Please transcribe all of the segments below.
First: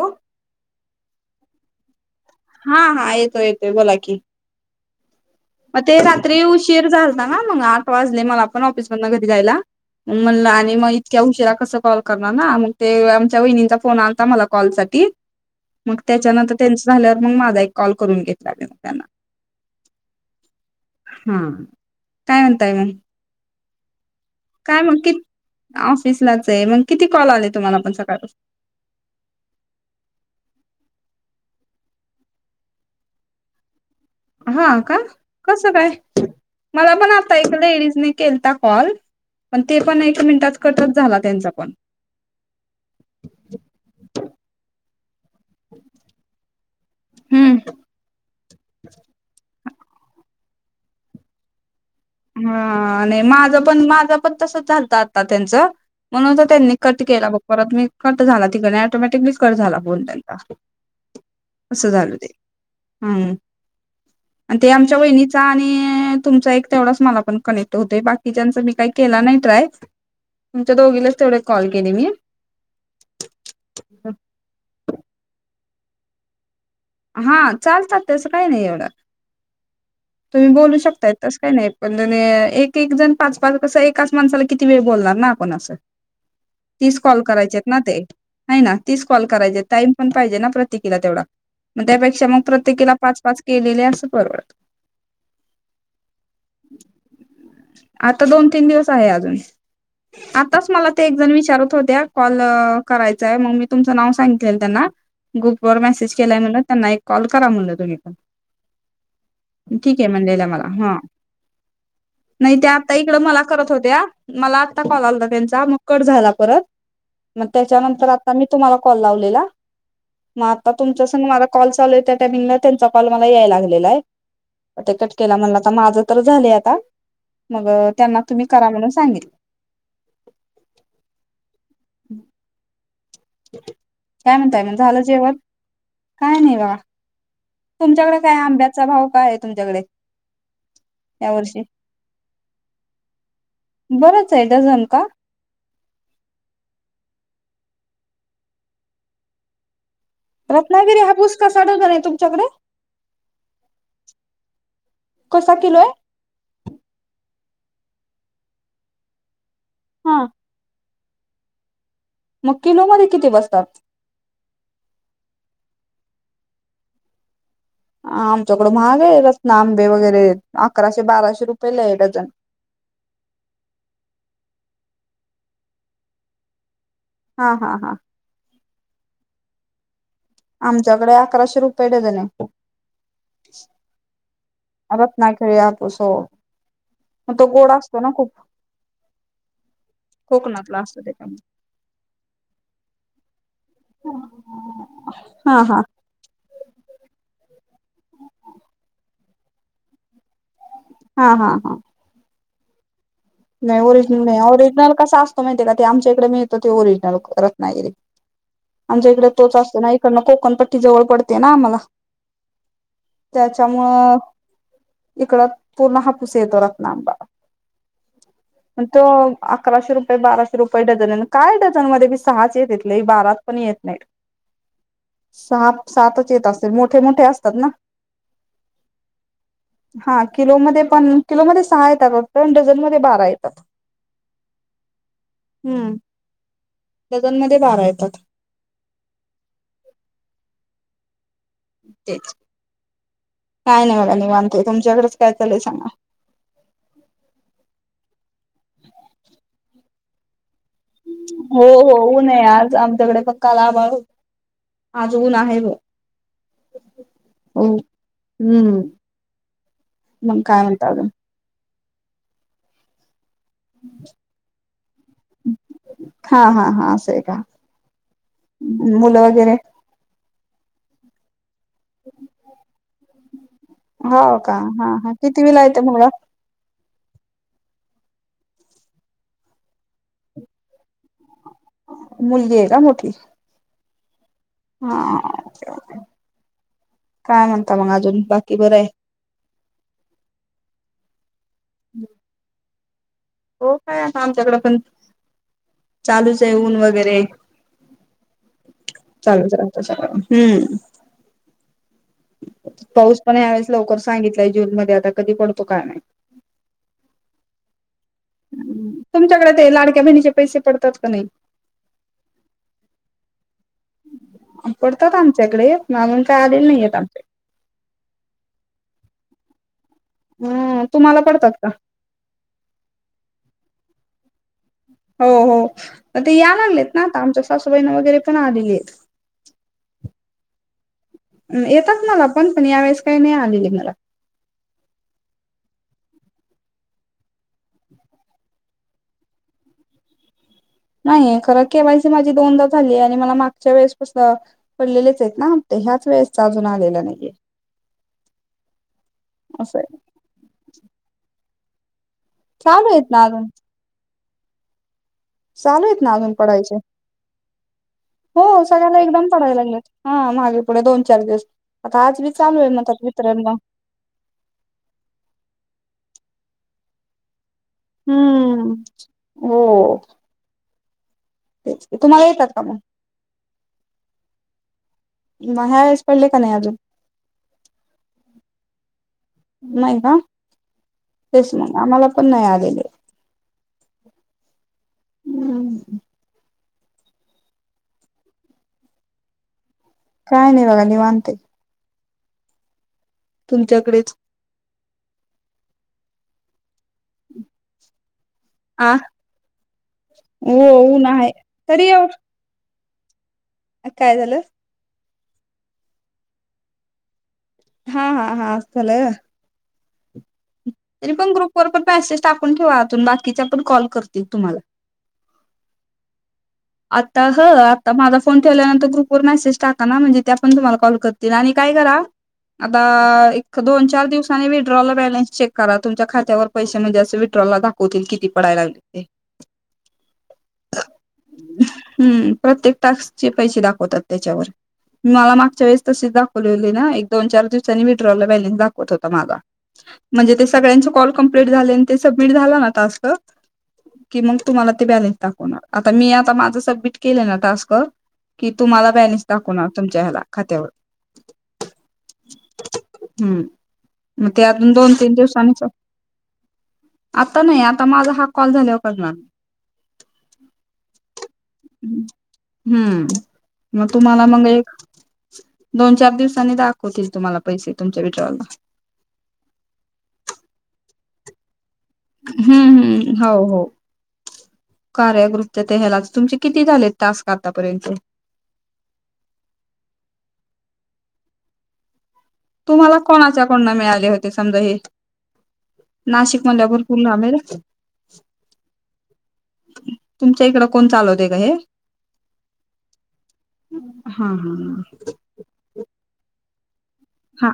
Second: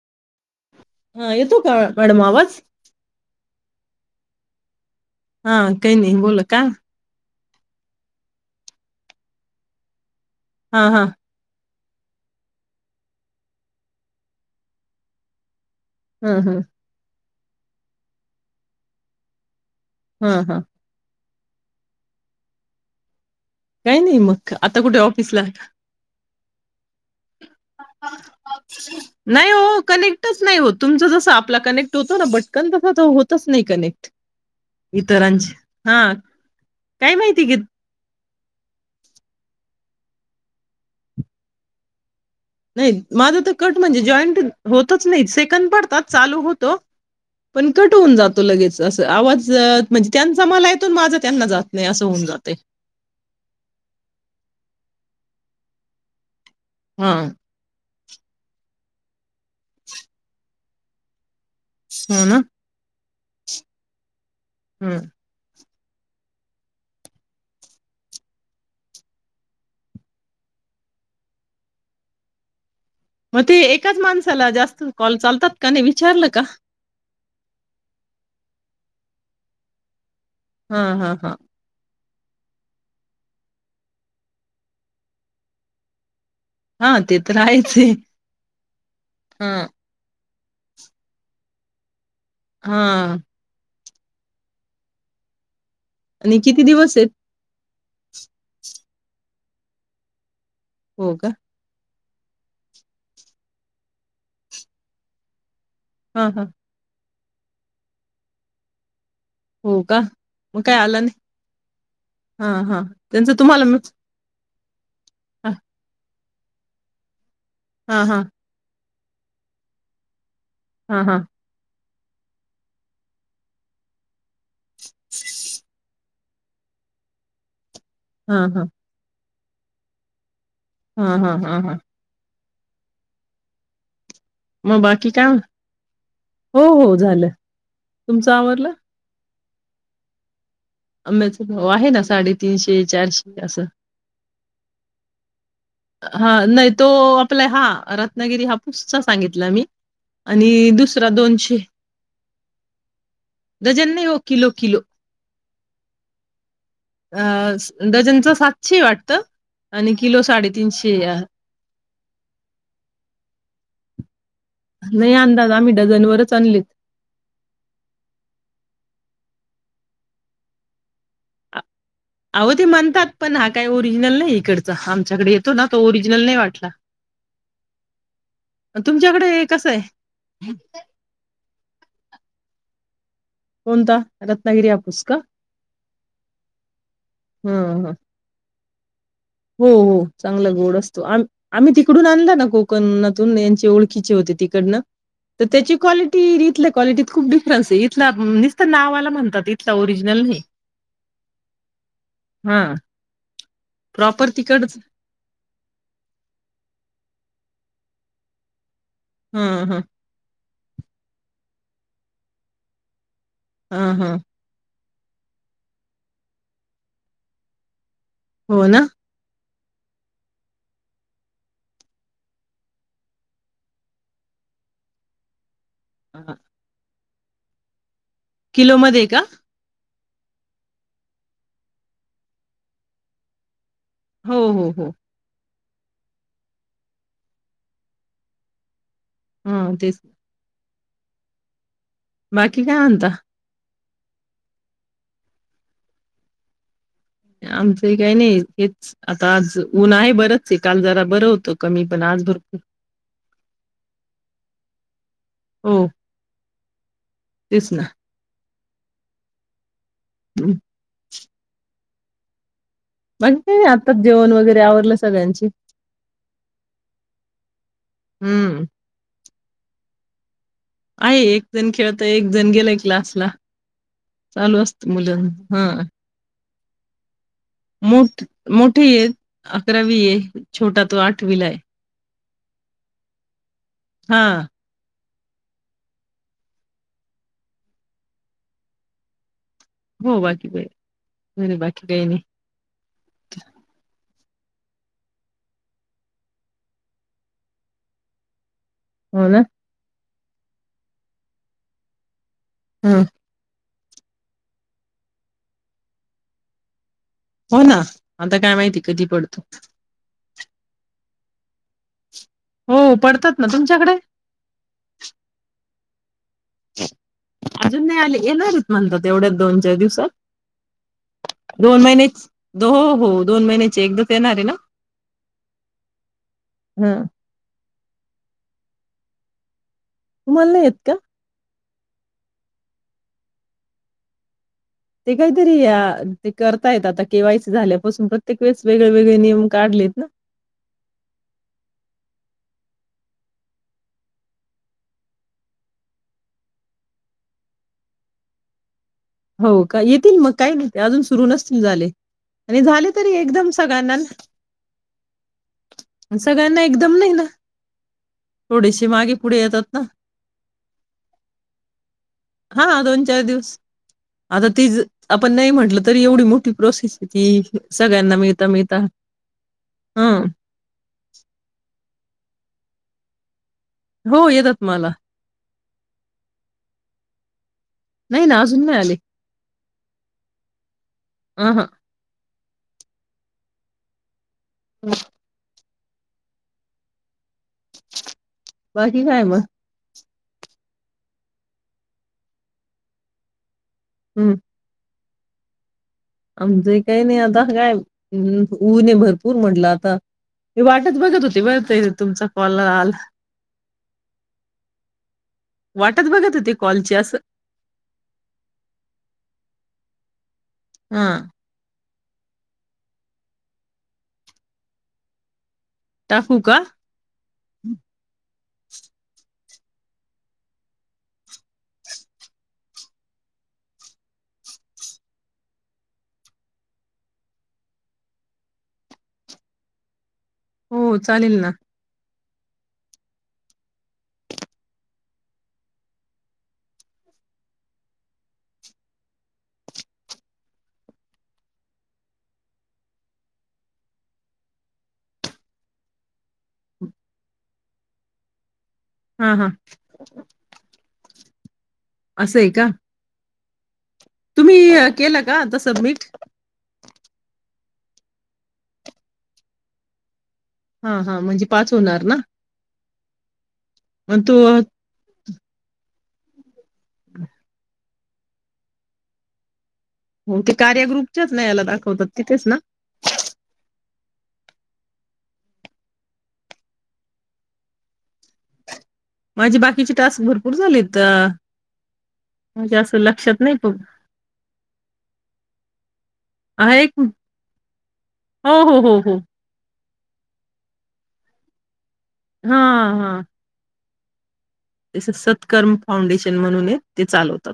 हो हा येतो का आवा हा हा येतो येत ते बोला की हा म काही ते नाही रात्री बोला का उशीर झालता हा मग आठ वाजले मला पण ऑफिसमधन घरी जायला मग म्हणलं आणि हा मग हा इतक्या उशिरा कसं कॉल करणार ना मग ते आमच्या वहिणींचा फोन आलता मला कॉल साठी मग त्याच्या हा नंतर हा त्यांच झाल्या मग माझा एक कॉल करून घेतला त त्यांना हा हा हा काय म्हणता मग काही नाही मग आता कुठे ऑफिसला आहे का [unintelligible] लाच आहे मग किती कॉल आले तुम्हाला पण सकाळपासून नाही ओ कनेक्टच नाही होत तुमचं जस आपला कनेक्ट होतो ना बटकन तस होतच नाय कनेक्ट हा का इतरांचे कस काय हा मला पण काय आता माहिती एक की लेडीज केलता कॉल पण ते पण एक मिनिटात कटच झाला त्यांचा पण नाही माझं तर कट म्हणजे जॉईंट होत [unintelligible] नइ सेकंद पडतात चालू होतो हम्म पण कट होऊन जातो लगेच आवाज म्हणजे त्यांचा मला येतो माझा त्यांना जातो हा आणि माझ पण माझं पण तस झालत आता [unintelligible] त्यांच म्हणून तर त्यांनी कट हा केला बघ परत मी कट झाला तिकडे ऑटोमॅटिकली कट झाला फोन त्यांचा अस झाल हो ते ना हाम ते ह आमच्या वहिनीचा आणि [unintelligible] तुमचा एक तेवढं तुमच्या दोघीना कनेक्ट होते बाकीच्यांचा मी केला नाही काय टाय मग ते एकाच माणसाला जास्त कॉल चालतात? त्यांना विचारलं का? हा चालतात तसं काय नाही ऐवढ. तुम्ही बोलू हां, शकताय हां, हां. तसं काही नाही. पण नाही एकेक जण पाच पाच कसं एकाच माणसाला किती वेळा बोलणार ना आपण असं. तीस हां, ते कॉल तर करायचे आहेच ना आहे. ते? हाय ना तिस कॉल करायचेत हां, टाईम पण पाहिजे ना. प्रत्येकीला तेवढा मग त्यापे मग प्रत्येकिला हां. पाच-पाच केलेल्या. परवडत. आणि किती दिवस आहेत? आता दोन-तीन दिवस आहे आजून. आत्ताच मला हो एक का? जण विचारत होत्या कॉल करायचा म्हणजे मी तुमच नाव सांगितलेलं त्यांना. ग्रुपवर मेसेज हां, केला हां. म्हणून त्यांना एक कॉल करा म्हटलं तुम्ही पण हो का? ठीक आहे म्हटलेला मग मला काय हा आला नाही? नाही हां, त्या हां. आता त्यांचं मला इकडे तुम्हाला करत मिळत होत्या. मला आ आत्ता कॉल आला होता हां, त्यांचा मग कट झाला. परत मग त्याच्या हां, नंतर मी हां, आता तुम्हाला कॉल लावलेला, मग आ हां, तुमच्या हां, संग माझा कॉल चालू आहे त्या टाइमिंग मला त्यांच्या कॉल याय लागलेलाय आता कट केला म्हटलं माझं तर झालंय आता मग त्यांना तुम्ही हां, करा हां, म्हणून सांगितलं [inaudible] हा, हा, हा, हा [inaudible] काय म्हणताय मग झालं का बाकी काय जेवण म काय नाही हो, बघा हो झालं. तुमच्याकडे तुमचं आवरलं? आंब्याचा भाव काय आहे तुमच्याकडे या आंब्याचा वर्षी भाव आहे ना साडेतीनशे चारशे असं. बरंच हाय डझन का? हा नाही तो आपला हा रत्नागिरी हापूसचा सांगितला मी. आणि रत्नागिरी दुसरं हापूस दोनशे..... कसा डझन आहे तुमच्याकडे डझन नाही हो किलो किलो... कसा किलो य? अ डझनचा सातशे हाय वाटतं. आणि किलो हा साडेतीनशे [inaudible] मग किलो मध्ये किती बसतात? नाही अंदाज आम्ही डझन वरच आणले. आमच्याकडे महाग आहे रत्ना आंबे वगैरे अकराशे बाराशे रुपये आ- अहो ते म्हणतात पण हा काय ओरिजनल नाही इकडं ज हा आमच्याकडे येतो ना तो ओरिजनल नाही वाटला. हा हा हा तुमच्याकडे हे कस य.? आमच्याकडे अकराशे रुपये डझन आहे. कोणता रत्नागिरी हा हापूस का रत्नागिरी हापूस हो म ह तो गोड ह. असतो ना खूप हो हो चांगला गोड कोकणातला असतो, आम त्याच्यामुळे आम्ही तिकडून आणला ना कोकणत [unintelligible] ओळखीचे होते तिकडंन तर हा त्याची हा क्वालिटी खूप इथल्या क्वालिटीत खूप डिफ्रेन्स आहे इथला नुसता नावाला म्हणतात. इथला ओरिजनल हा हा हा हा नाही ओरिजनल प्रॉपर नाही तिकडच ओरिजनल कसा असतो माहिते का ते आमच्याकडे मिळतो त्यो ओरिजनल रत्नागिरी.... आमच्याकडे ह तोच असतो ह ना इकडंन कोकणपट्टी जवळ पडते ना मग [inaudible] ह ह त्याच्यामुळ इकड पूर्ण हापूस येतो रत्ना आंबा.... हो पण ना. तो अकराशे रुपये बाराशे रुपये डझन आणि काय डझन मध्येबी सहाच येत्यात लई बारापण येत नाहीत.... सहा सातच येत असतील मोट त्यानं ते असतात ना. किलो मध्ये का? हा किलो मध्ये पण किलो मध्ये सहा येतात वाटतय आणि ड जण मध्ये बारा येतात. हो हो हो हम डझनमध्ये बारा येतात. हम्म तेच तेच बाकी काय म्हणता? काय नाही बघा निवांत आहे तुमच्याकडेच काय चाललय सांगा. आमचंही काय नाही तेच अता आज उन आहे. बर हो हो ऊन आहे आज आमच्याकडे पण काल आभाळ होत. आज ऊन आहे बघ. हो [inaudible] तेच हो ना हम्म मंग काय म्हणतात? वन अ आत्ताच जेवण वगैरे आवरल सगळ्याची. हा हा हा असं आहे का मुलं वगैरे आहे एक एकजण खेळतोय, एकजण गेलय. क्लासला चालू असत मुलं कितविला आहे तो मुलगा मोठ-मोठी येत अकरावीए छोटा तो आठवीला आहे. मुलगी आहे का मोठी? हा हा काय म्हणता मग अजून बाकी बर आहे. हो बाकी बरी आहे. बर बाकी काय आणि हो काय हा आमच्याकड पण चालूच आहे ऊन वगैरे हो ना चालूच राहत सगळं. हम ह पाऊस पण ह्या वेळेस लवकर सांगितलंय जूनमध्ये आता कधी पडतो काय माहित? हो ना आता काय माहिती कधी पडतो तुमच्याकडे ते लाडके बहिणीचे पैसे पडतात का नाही? हो पडतात ना तुमच्याकडे? पडतात [inaudible] नाहीयेत आमच्या अजून नाही आले येणारच म्हणतात येवढ्या दोन-चार हम्म तुम्हाला दिवसात पडतात का? दोन महिने चे दो ओ हो दोन महिन्याचे एकदम ते येणारे ना. हो-हो पण ते या लागलेत हा ना आता आमच्या सासू ट्रेन वगैरे पण आलेली आहेत. तुम्हाला नाही येत का? येतात मला पण. पण या वेळेस काही नाही आलेली मला. ते काहीतरी या ते करतायेत आता केवायसी झाल्यापासून प्रत्येक वेळेस वेगळे वेगळे नियम काढलेत ना नाही खरं केवायसी माझी दोनदा झाली आहे आणि मला मागच्या वेळेसपासन पडलेलेच आहेत ना हप्ते ह्याच वेळेसचा अजून आलेला नाहीये. हो असं का आहे. येतील मग काही नाही अजून सुरू नस न झाले. आणि चालू झाले आहेत तरी ना अजून एकदम सगळ्यांना ना? चालू आहेत ना अजून पडायचे एकदम नाही ना हो थोडेसे सगळ्यांना मागे एकदम पुढे पडायला येतात ना. लागलेत, हा मागे पुढे दोन चार दिवस. आता आज बी चालू आहे हा दोन म्हणतात चार वितरण दिवस मग आता तीच आपण नाही म्हटलं तरी एवढी मो ती प्रोसेस [unintelligible] सगळ्यांना मिळता, हम्म मिळता. हो हं [inaudible] तेच की. तुम्हाला येतात का मग? हो येतात मला. माहेयास पडली का नाही अजून? नाही ना अजून नाही आले. नाही का? अ तेच हा मग आम्हाला कोण नाय आलेले [inaudible] बाकी काय म काय नाय बघा निवांतये तुमच्याकडेच आमज एक काही नाही आता काय ऊन आ आहे भरपूर म्हटलं आता हो मी वाटच ऊन बघत आहे होती बर तई तुमचा कॉल आल अ काय झालं? वाटच बघत होती कॉलची अस हा हा हा अस झालंय व्हय हा तरी पण ग्रुप वर पण मेसेज टाकून ठेवा तून बाकीच्या पण कॉल करतील तुम्हाला रिकामा ऑडिओ [inaudible] आता हं आता माझा फोन ठेवल्यानंतर ग्रुपवर मेसेज टाका ना म्हणजे त्यापण तुम्हाला कॉल करतील आणि काय करा आता एक दोन चार दिवसानी विथड्रॉला बॅलन्स चेक करा तुमच्या खात्यावर पैशे म्हणजे अस विथड्रॉला दाखवतील किती पडायला लागलेत ते हो- चालेल ना हम्म प्रत्येक टास्क चे पैशे दाखवतात त्याच्यावर मला मागच्या वेळेस तशेच दाखवलेली ना एक दोन चार दिवसांनी विड्रॉला बॅलेन्स दाखवत होता माझा म्हणजे ते सगळ्यांचे कॉल कम्प्लीट झालेन आणि ते सबमिट झाला ना टास्क कि मग तुम्हाला ते बॅलेन्स दाखवणार आ त मी आता माझं सबमिट केलं ना टास्क की तुम्हाला बॅलेन्स हा हा दाखवणार तुमच्या ह्याला खात्यावर असंय का हूं मग ते तुम्ही अजून अ, दोन तीन केलं का आता दिवसांनीच, सबमिट आता नाही आत आता माझा हा कॉल झाल्याव करणार. हा हा म्हणजे पाच होणार ना हम्म मग अन तुम्हाला तू मग एक दोन चार दिवसांनी दाख होतील तुम्हाला पैसे तुमचे विचार हो ते कार्याग्रुपच्याच नाही याला दाखव हम्म हम्म हो हो कार्याग्रुपच्या त्या हेला तुमचे आता किती झालेत टास्क आता पर्यंत माझी बाकीचे टास्क भरपूर झालेत. म्हणजे असं तुम्हाला लक्षात कोणाच्या नाही कोणला पण मिळाले होते समजा हे नाशिक मधल्या आहे भरपूर एक हो हो हो हो [unintelligible] तुमच्या इकड कोण चालवते का हे? हा हा हा हा ते सत्कर्म फाउंडेशन म्हणून हे हा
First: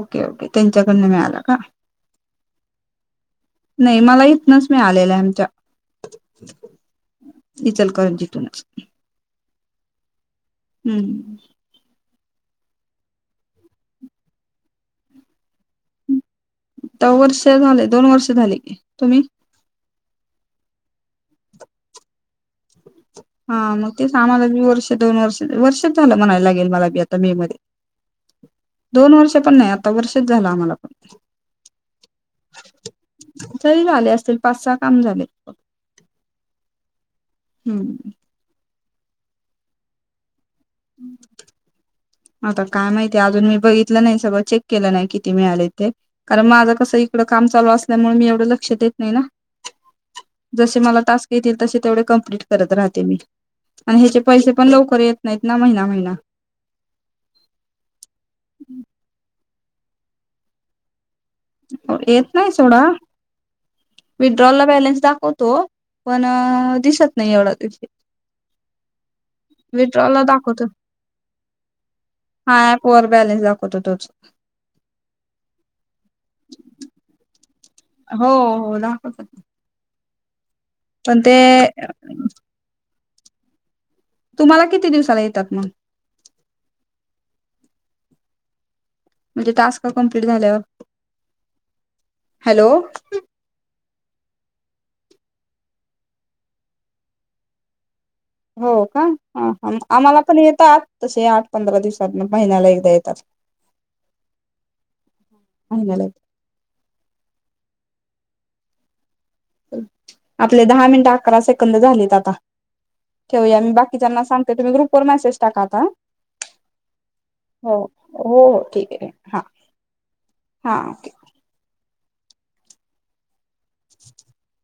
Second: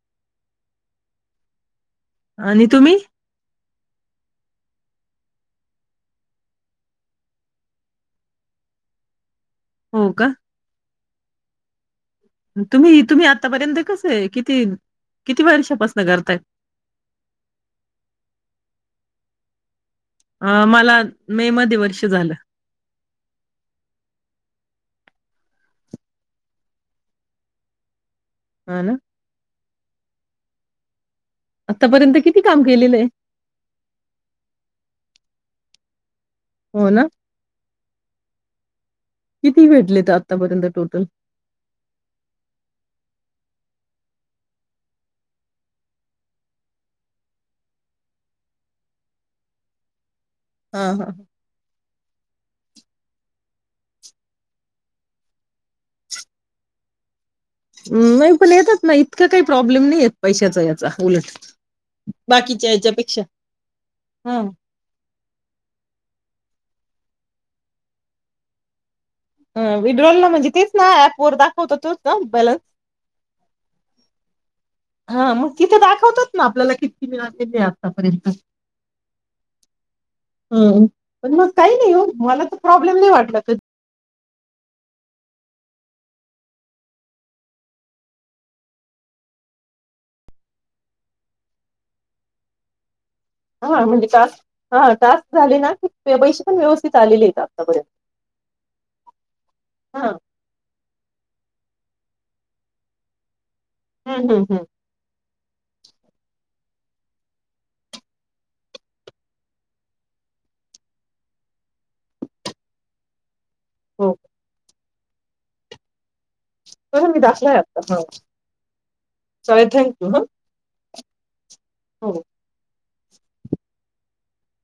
ओके ओके त्यांच्याकडन मिळाला का आणि तुम्ही नाही मला इथनच मिळालेला आहे. [unintelligible] हो का हम्म तुम्ही तुम्ही आतापर्यंत कसं आहे किती कित वर्ष झाले दोन वर्ष झाले की, तुम्ही? अ मला मे मध्ये वर्ष झालं. हा मग तेच आम्हाला वर्ष दोन वर्ष वर्षच झालं म्हणायला लागेल मलाी आता मे मध्ये हा ना दोन वर्ष पण नाही आता वर्ष झालं आम्हाला पण आतापर्यंत किती काम केलेलं आहे. तरी झाले असतील पाच सहा [inaudible] हो ना हम्म किती भेटलेता आता काय माहितीय अजून मी बघित नाही सगळ चेक केलं नाही कि मिळाले ते कारण माझं कसं इकड काम चालू असल्यामुळे मी एवढं लक्ष द येत नाही ना. जसे हा मला हा टास्क येतील तसे तेवढे कम्प्लिट करत राहते मी आणि ह्याचे पैसे पण लवकर येत नाही. ना महिना महिना नाही पण येतात ना इतकं काही प्रॉब्लेम नाही आहेतेत पैशाचा याचा उलट येत नाही बाकीच्या सोडा याच्यापेक्षा हा. विड्रॉल ला बॅलेन्स दाखवतो पण दिसत नाही एवढं विड्रॉल ना म्हणजे तेच ना ऍप वर दाखवत तोच ना हा बॅलन्स ऍप वर बॅलन्स दाखवतो तोच हा मग तिथे दाखवत ना आपल्याला कती मिळल हो हो दाखवत हम पण मग काही नाही हो मला तर प्रॉब्लेम नाही वाटत [inaudible] तुम्हाला किती दिवसाला येतात मग म्हणजे टास्क कम्प्लीट झाल्यावर हॅलो हा म्हणजे हा टास्क झाले ना पैसे पण व्यवस्थित आले आहेत आतापर्यंत हो का हा आम्हाला पण येतात तसे आठ पंधरा दिवसात महिन्याला एकदा येतात हम्म हम्म हम्म अला आपले दहा मिनट अकरा सेकंद झालेत आता ठेऊया मी हो बाकीच्याना सांगते तुम्ही ग्रुप वर मेसेज टाका आता मी दाखलाय हो आता ह हो हो ठीक आहे हा चाले थँंक यू हा हा हो [inaudible]